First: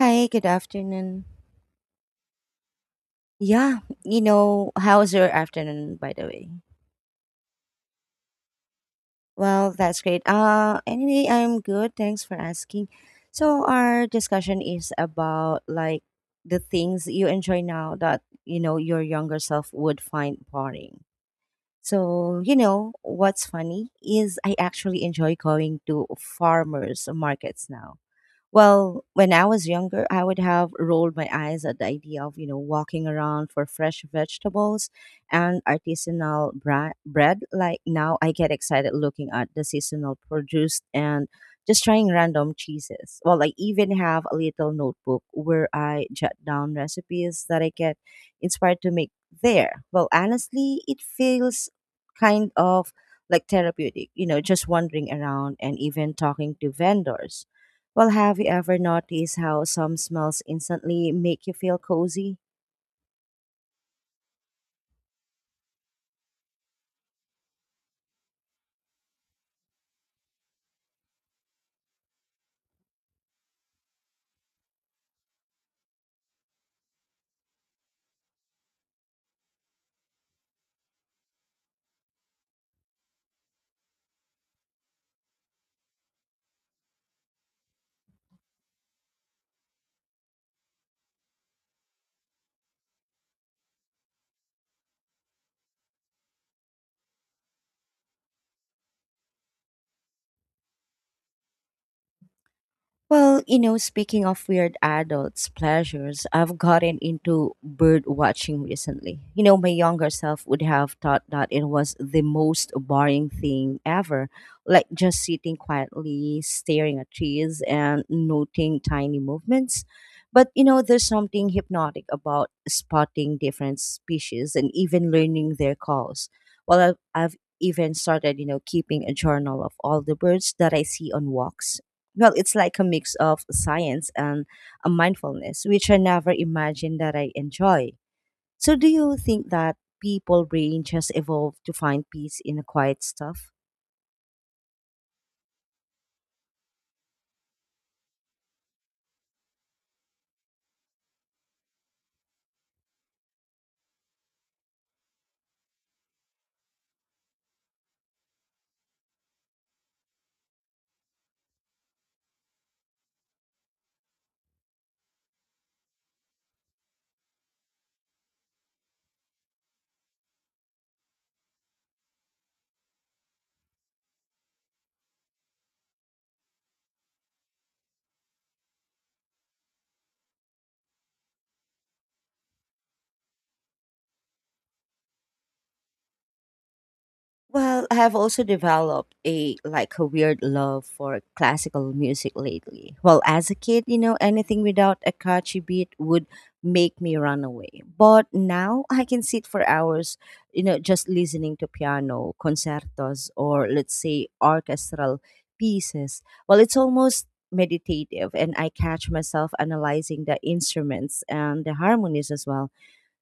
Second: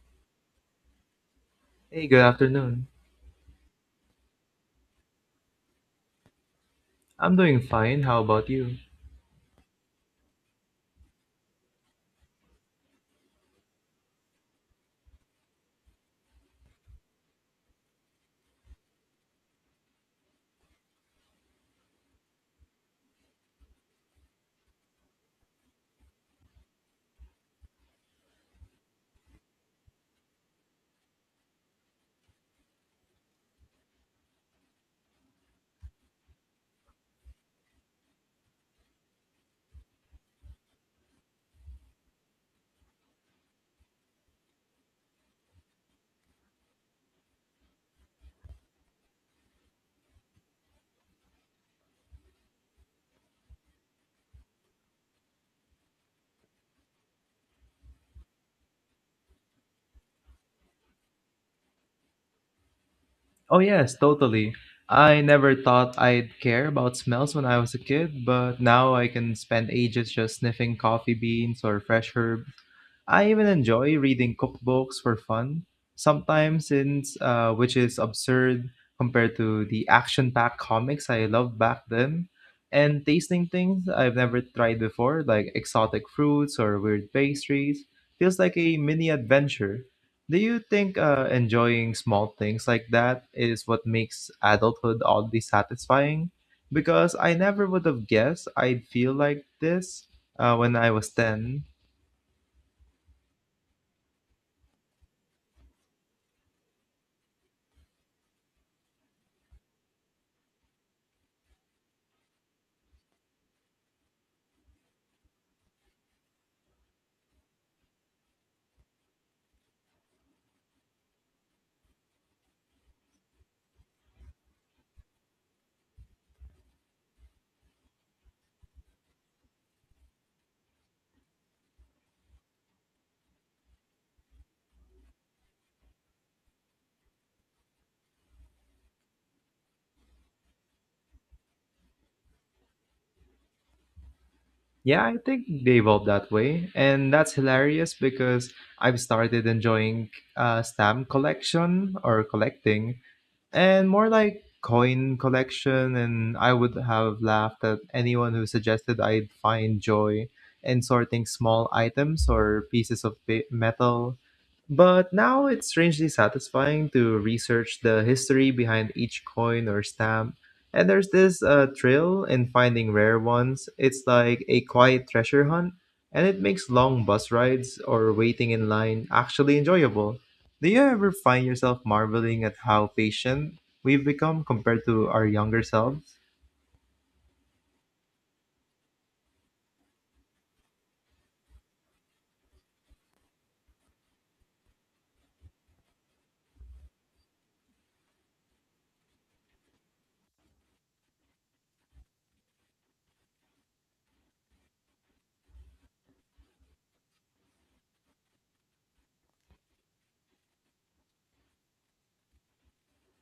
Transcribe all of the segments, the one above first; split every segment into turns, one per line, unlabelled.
Hi, good afternoon.
Hey, good afternoon.
Yeah, how's your afternoon, by the way?
I'm doing fine. How about you?
Well, that's great. Anyway, I'm good. Thanks for asking. So, our discussion is about like the things you enjoy now that, your younger self would find boring. So, what's funny is I actually enjoy going to farmers markets now. Well, when I was younger, I would have rolled my eyes at the idea of, walking around for fresh vegetables and artisanal bread. Like now, I get excited looking at the seasonal produce and just trying random cheeses. Well, I even have a little notebook where I jot down recipes that I get inspired to make there. Well, honestly, it feels kind of like therapeutic, just wandering around and even talking to vendors. Well, have you ever noticed how some smells instantly make you feel cozy?
Oh, yes, totally. I never thought I'd care about smells when I was a kid, but now I can spend ages just sniffing coffee beans or fresh herbs. I even enjoy reading cookbooks for fun, sometimes since which is absurd compared to the action-packed comics I loved back then, and tasting things I've never tried before, like exotic fruits or weird pastries, feels like a mini adventure. Do you think enjoying small things like that is what makes adulthood oddly satisfying? Because I never would have guessed I'd feel like this when I was 10.
Well, speaking of weird adults' pleasures, I've gotten into bird watching recently. My younger self would have thought that it was the most boring thing ever, like just sitting quietly, staring at trees, and noting tiny movements. But, there's something hypnotic about spotting different species and even learning their calls. Well, I've even started, keeping a journal of all the birds that I see on walks. Well, it's like a mix of science and a mindfulness, which I never imagined that I enjoy. So, do you think that people brain just evolved to find peace in the quiet stuff?
Yeah, I think they evolved that way. And that's hilarious because I've started enjoying stamp collection or collecting, and more like coin collection. And I would have laughed at anyone who suggested I'd find joy in sorting small items or pieces of metal, but now it's strangely satisfying to research the history behind each coin or stamp. And there's this thrill in finding rare ones. It's like a quiet treasure hunt, and it makes long bus rides or waiting in line actually enjoyable. Do you ever find yourself marveling at how patient we've become compared to our younger selves?
Well, I have also developed a weird love for classical music lately. Well, as a kid, anything without a catchy beat would make me run away. But now I can sit for hours, just listening to piano concertos or let's say orchestral pieces. Well, it's almost meditative and I catch myself analyzing the instruments and the harmonies as well.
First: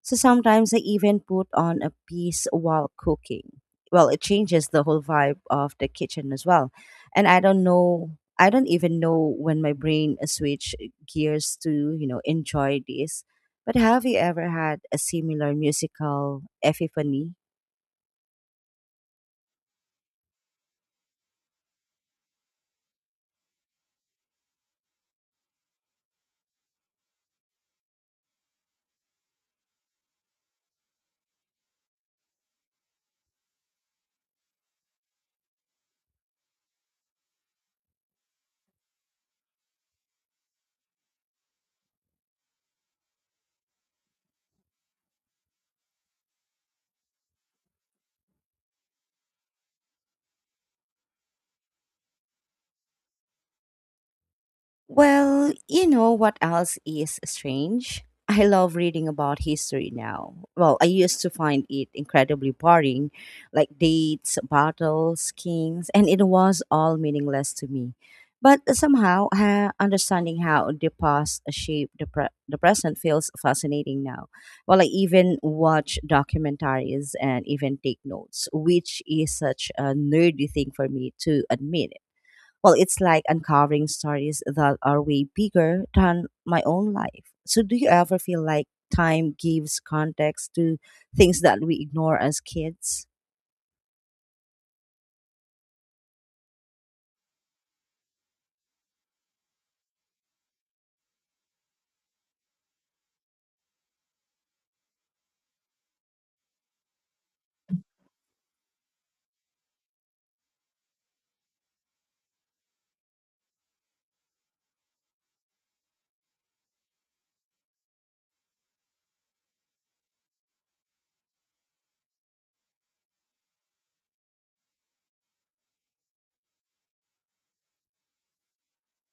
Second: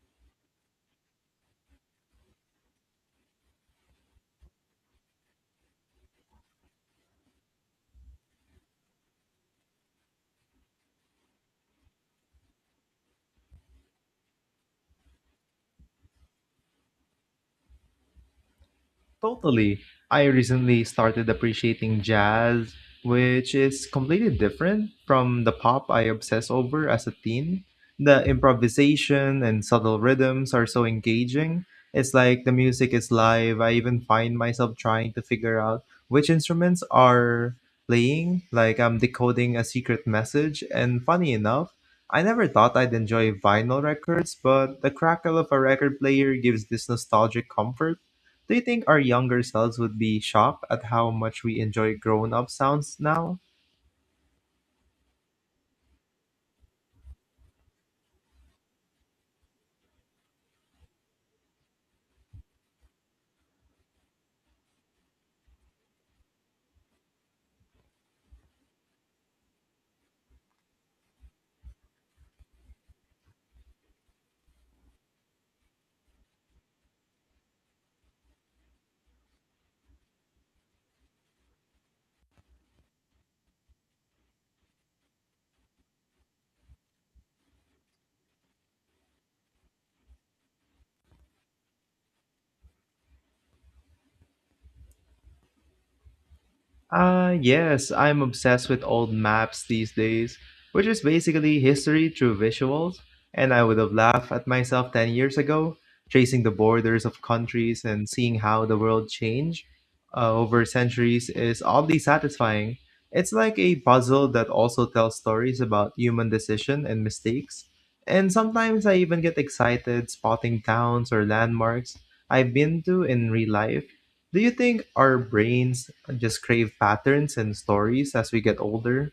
So sometimes I even put on a piece while cooking. Well, it changes the whole vibe of the kitchen as well. And I don't know, I don't even know when my brain switch gears to, enjoy this. But have you ever had a similar musical epiphany?
Totally. I recently started appreciating jazz, which is completely different from the pop I obsess over as a teen. The improvisation and subtle rhythms are so engaging. It's like the music is live. I even find myself trying to figure out which instruments are playing, like I'm decoding a secret message. And funny enough, I never thought I'd enjoy vinyl records, but the crackle of a record player gives this nostalgic comfort. Do you think our younger selves would be shocked at how much we enjoy grown up sounds now?
Well, you know what else is strange? I love reading about history now. Well, I used to find it incredibly boring, like dates, battles, kings, and it was all meaningless to me. But somehow, understanding how the past shaped the present feels fascinating now. Well, I even watch documentaries and even take notes, which is such a nerdy thing for me to admit. Well, it's like uncovering stories that are way bigger than my own life. So, do you ever feel like time gives context to things that we ignore as kids?
Ah, yes, I'm obsessed with old maps these days, which is basically history through visuals, and I would have laughed at myself 10 years ago. Tracing the borders of countries and seeing how the world changed over centuries is oddly satisfying. It's like a puzzle that also tells stories about human decision and mistakes. And sometimes I even get excited spotting towns or landmarks I've been to in real life. Do you think our brains just crave patterns and stories as we get older?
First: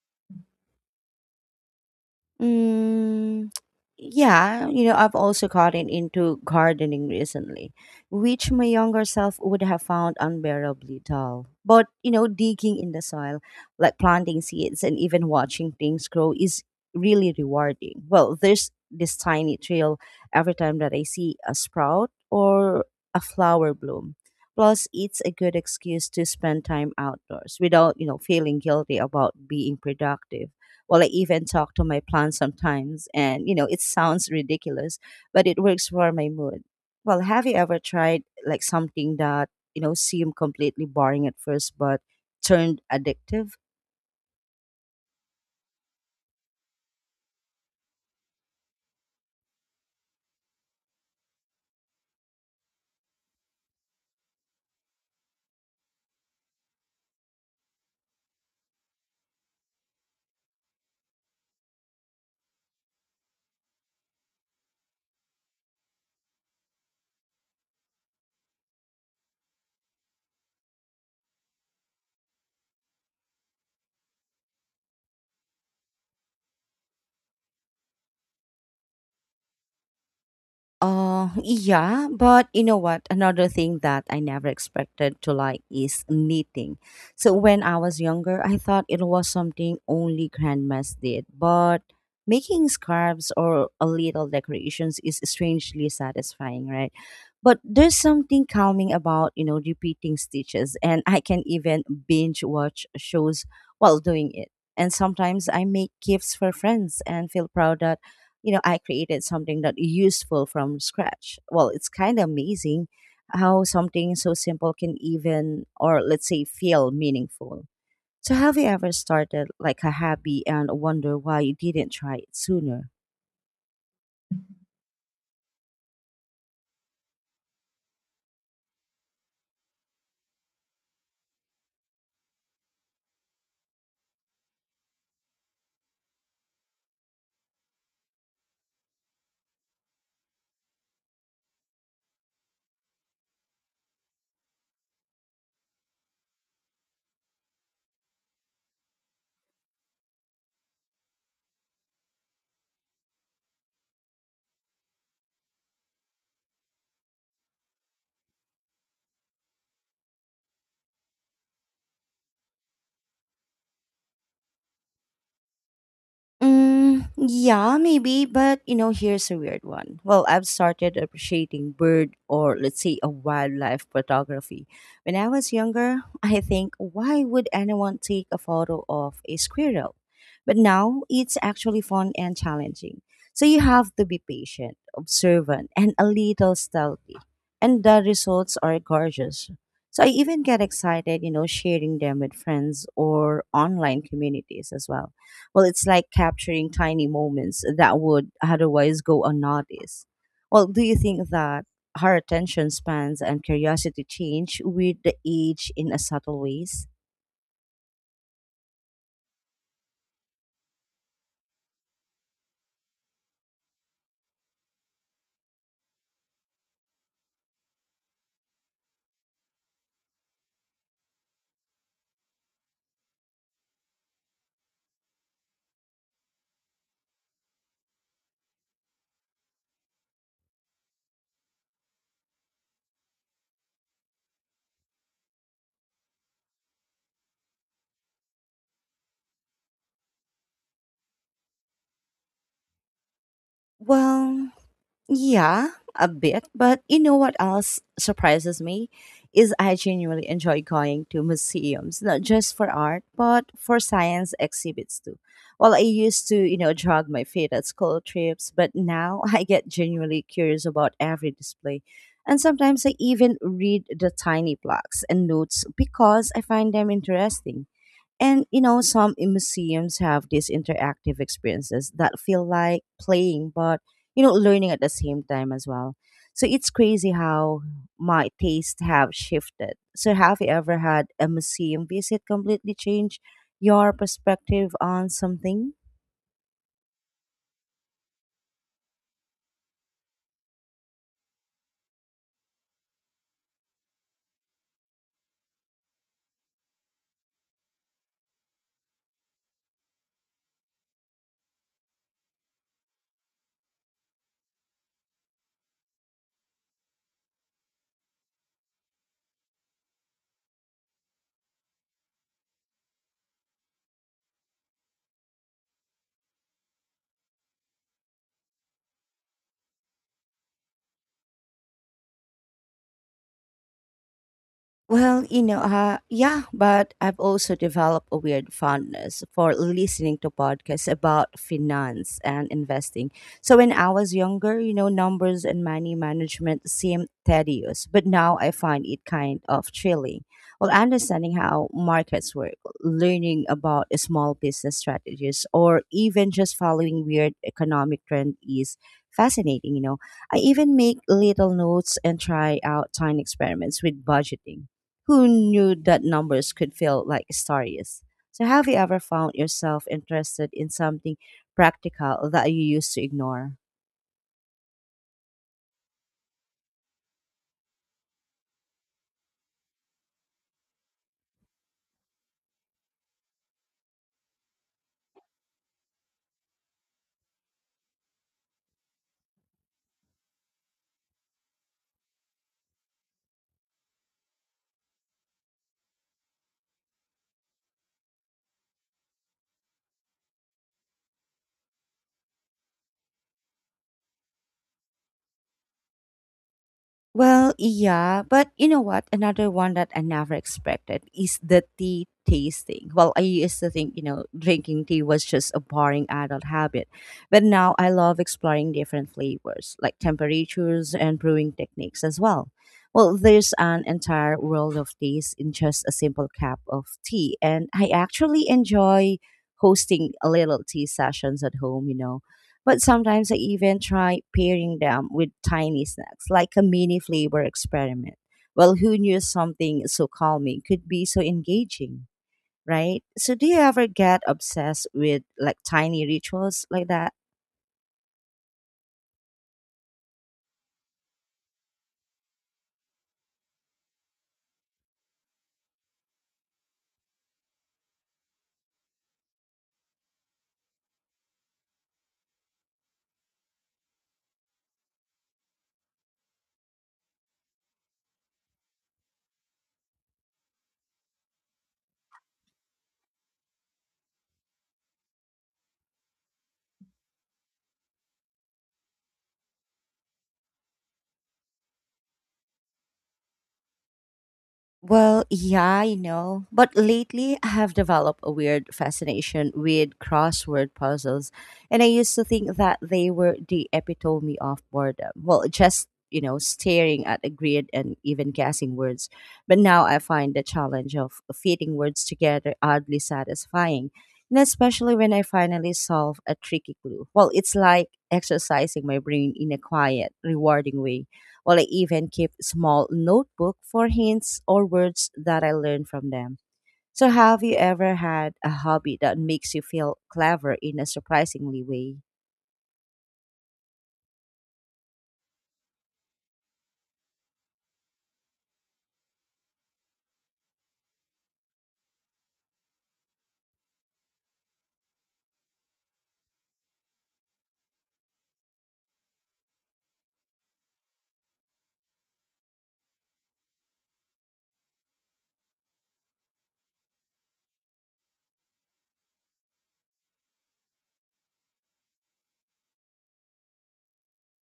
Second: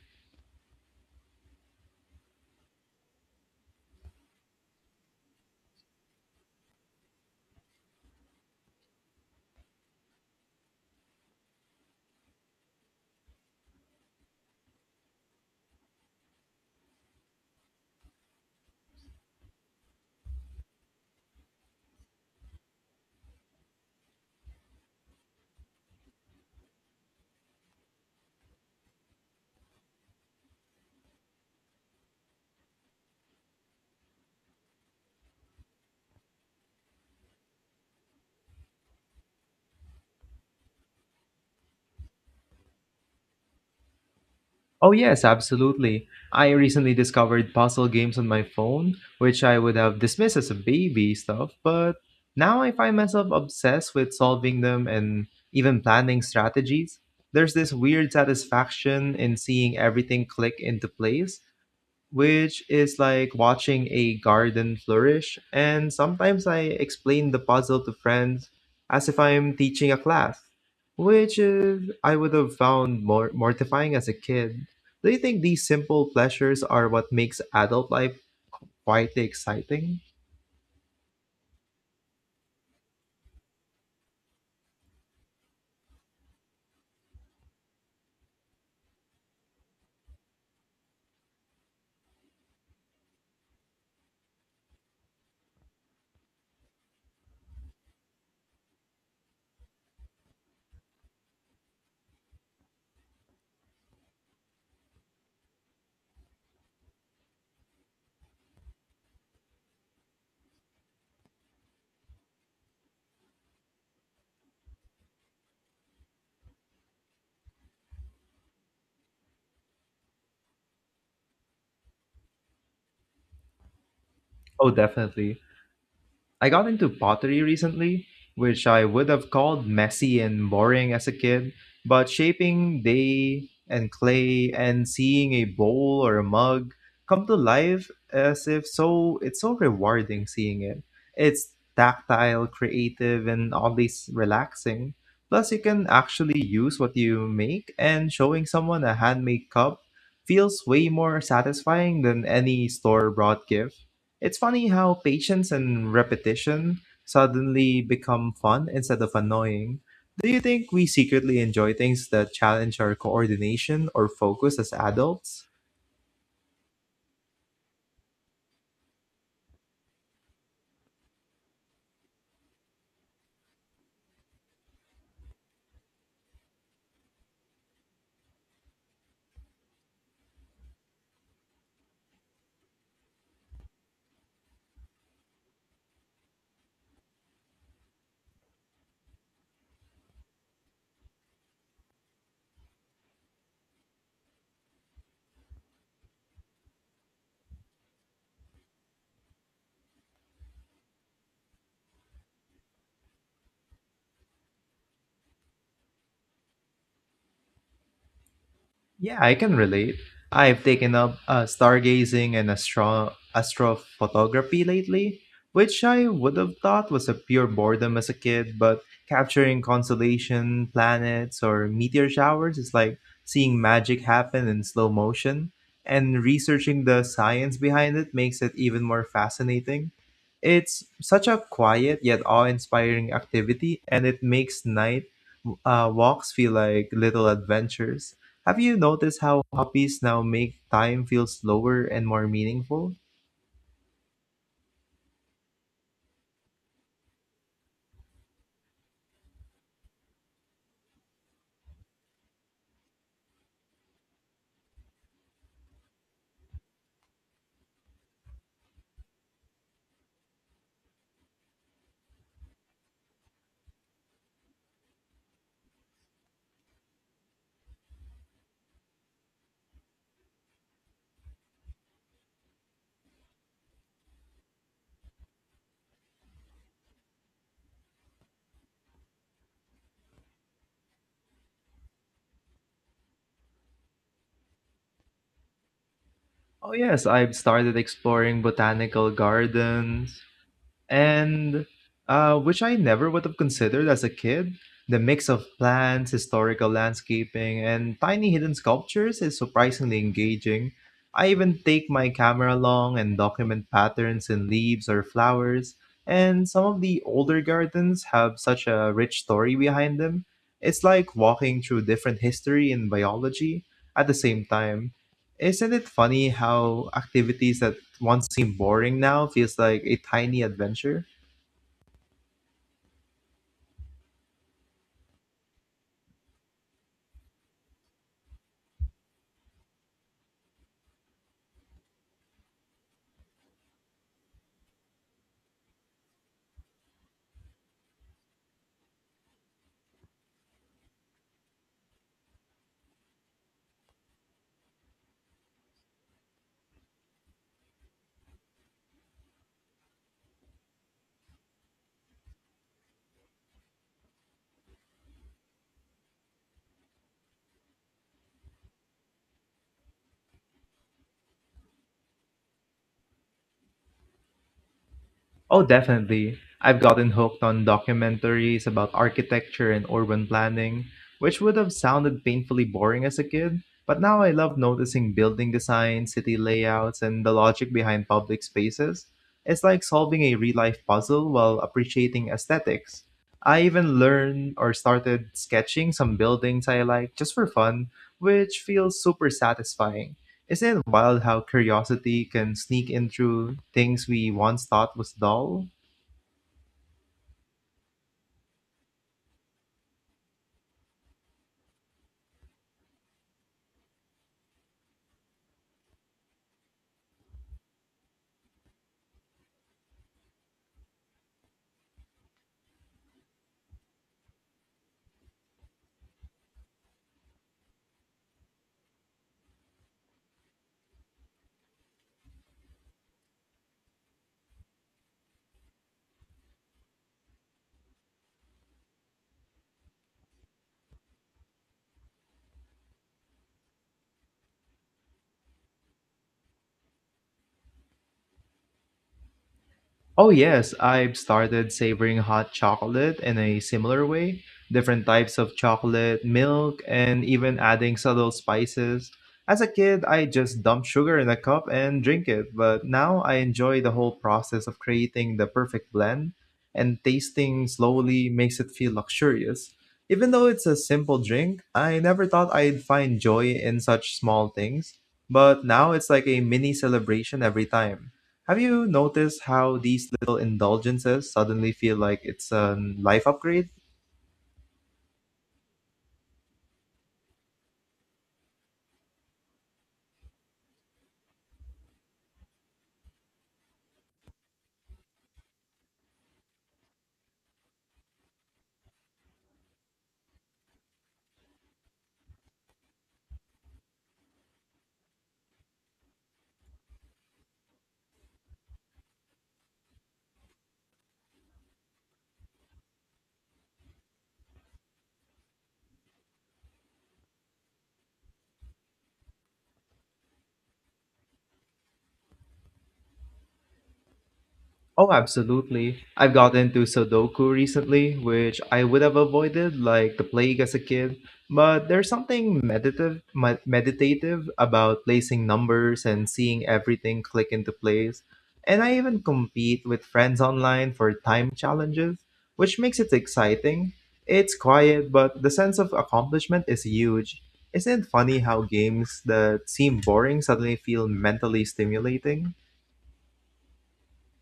Mm, yeah, I've also gotten into gardening recently, which my younger self would have found unbearably dull. But, digging in the soil, like planting seeds and even watching things grow is really rewarding. Well, there's this tiny thrill every time that I see a sprout or a flower bloom. Plus, it's a good excuse to spend time outdoors without, feeling guilty about being productive. Well, I even talk to my plants sometimes, and it sounds ridiculous, but it works for my mood. Well, have you ever tried like something that, seemed completely boring at first but turned addictive?
Oh, yes, absolutely. I recently discovered puzzle games on my phone, which I would have dismissed as a baby stuff, but now I find myself obsessed with solving them and even planning strategies. There's this weird satisfaction in seeing everything click into place, which is like watching a garden flourish. And sometimes I explain the puzzle to friends as if I'm teaching a class, which is, I would have found more mortifying as a kid. Do you think these simple pleasures are what makes adult life quietly exciting?
Yeah, but you know what? Another thing that I never expected to like is knitting. So when I was younger, I thought it was something only grandmas did, but making scarves or a little decorations is strangely satisfying, right? But there's something calming about, repeating stitches, and I can even binge watch shows while doing it. And sometimes I make gifts for friends and feel proud, I created something that useful from scratch. Well, it's kind of amazing how something so simple can even, or let's say, feel meaningful. So, have you ever started like a hobby and wonder why you didn't try it sooner?
Oh, definitely. I got into pottery recently, which I would have called messy and boring as a kid, but shaping day and clay and seeing a bowl or a mug come to life as if so it's so rewarding seeing it. It's tactile, creative, and oddly relaxing. Plus, you can actually use what you make, and showing someone a handmade cup feels way more satisfying than any store bought gift. It's funny how patience and repetition suddenly become fun instead of annoying. Do you think we secretly enjoy things that challenge our coordination or focus as adults?
Mm, yeah, maybe, but here's a weird one. Well, I've started appreciating bird or let's say a wildlife photography. When I was younger, I think why would anyone take a photo of a squirrel? But now it's actually fun and challenging. So you have to be patient, observant, and a little stealthy. And the results are gorgeous. So I even get excited, sharing them with friends or online communities as well. Well, it's like capturing tiny moments that would otherwise go unnoticed. Well, do you think that our attention spans and curiosity change with the age in a subtle ways?
Yeah, I can relate. I've taken up stargazing and astrophotography lately, which I would have thought was a pure boredom as a kid, but capturing constellation, planets, or meteor showers is like seeing magic happen in slow motion, and researching the science behind it makes it even more fascinating. It's such a quiet yet awe-inspiring activity, and it makes night walks feel like little adventures. Have you noticed how hobbies now make time feel slower and more meaningful?
Well, yeah, a bit. But you know what else surprises me is I genuinely enjoy going to museums, not just for art, but for science exhibits too. Well, I used to, drag my feet at school trips, but now I get genuinely curious about every display. And sometimes I even read the tiny plaques and notes because I find them interesting. Some in museums have these interactive experiences that feel like playing, but learning at the same time as well. So it's crazy how my tastes have shifted. So have you ever had a museum visit completely change your perspective on something?
Oh, yes, I've started exploring botanical gardens, and which I never would have considered as a kid. The mix of plants, historical landscaping, and tiny hidden sculptures is surprisingly engaging. I even take my camera along and document patterns in leaves or flowers, and some of the older gardens have such a rich story behind them. It's like walking through different history and biology at the same time. Isn't it funny how activities that once seemed boring now feels like a tiny adventure.
Well, yeah, but I've also developed a weird fondness for listening to podcasts about finance and investing. So when I was younger, numbers and money management seemed tedious, but now I find it kind of thrilling. Well, understanding how markets work, learning about small business strategies, or even just following weird economic trend is fascinating. I even make little notes and try out tiny experiments with budgeting. Who knew that numbers could feel like stories? So, have you ever found yourself interested in something practical that you used to ignore?
Oh, definitely. I've gotten hooked on documentaries about architecture and urban planning, which would have sounded painfully boring as a kid. But now I love noticing building design, city layouts, and the logic behind public spaces. It's like solving a real life puzzle while appreciating aesthetics. I even learned or started sketching some buildings I like just for fun, which feels super satisfying. Isn't it wild how curiosity can sneak in through things we once thought was dull?
Well, yeah, but you know what? Another one that I never expected is the tea tasting. Well, I used to think, drinking tea was just a boring adult habit, but now I love exploring different flavors, like temperatures and brewing techniques as well. Well, there's an entire world of taste in just a simple cup of tea, and I actually enjoy hosting a little tea sessions at home, but sometimes I even try pairing them with tiny snacks, like a mini flavor experiment. Well, who knew something so calming could be so engaging, right? So, do you ever get obsessed with like tiny rituals like that?
Oh, yes, I've started savoring hot chocolate in a similar way. Different types of chocolate, milk, and even adding subtle spices. As a kid, I just dumped sugar in a cup and drink it, but now I enjoy the whole process of creating the perfect blend, and tasting slowly makes it feel luxurious. Even though it's a simple drink, I never thought I'd find joy in such small things, but now it's like a mini celebration every time. Have you noticed how these little indulgences suddenly feel like it's a life upgrade?
Well, yeah, but lately I have developed a weird fascination with crossword puzzles, and I used to think that they were the epitome of boredom. Well, just, staring at a grid and even guessing words. But now I find the challenge of fitting words together oddly satisfying, and especially when I finally solve a tricky clue. Well, it's like exercising my brain in a quiet, rewarding way. Well, I even keep small notebook for hints or words that I learn from them. So have you ever had a hobby that makes you feel clever in a surprisingly way?
Oh, absolutely. I've gotten into Sudoku recently, which I would have avoided like the plague as a kid. But there's something meditative about placing numbers and seeing everything click into place. And I even compete with friends online for time challenges, which makes it exciting. It's quiet, but the sense of accomplishment is huge. Isn't it funny how games that seem boring suddenly feel mentally stimulating?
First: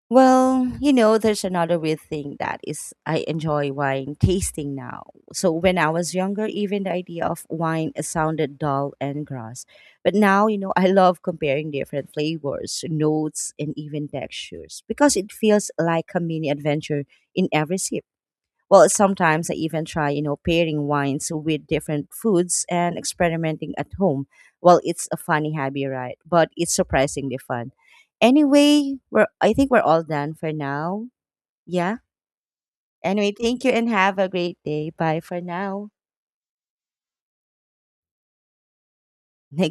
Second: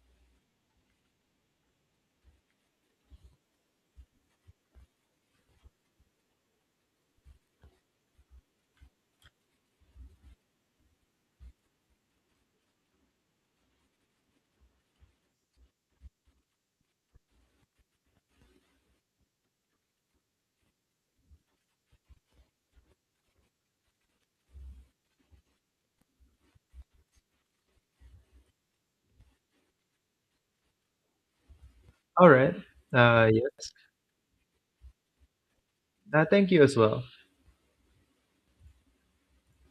Well, there's another weird thing that is I enjoy wine tasting now. So when I was younger, even the idea of wine sounded dull and gross. But now, I love comparing different flavors, notes, and even textures because it feels like a mini adventure in every sip. Well, sometimes I even try, pairing wines with different foods and experimenting at home. Well, it's a funny hobby, right? But it's surprisingly fun. Anyway, we're I think we're all done for now. Yeah.
All right.
Anyway, thank you
Yes.
and have a great day. Bye for now.
Thank you as well.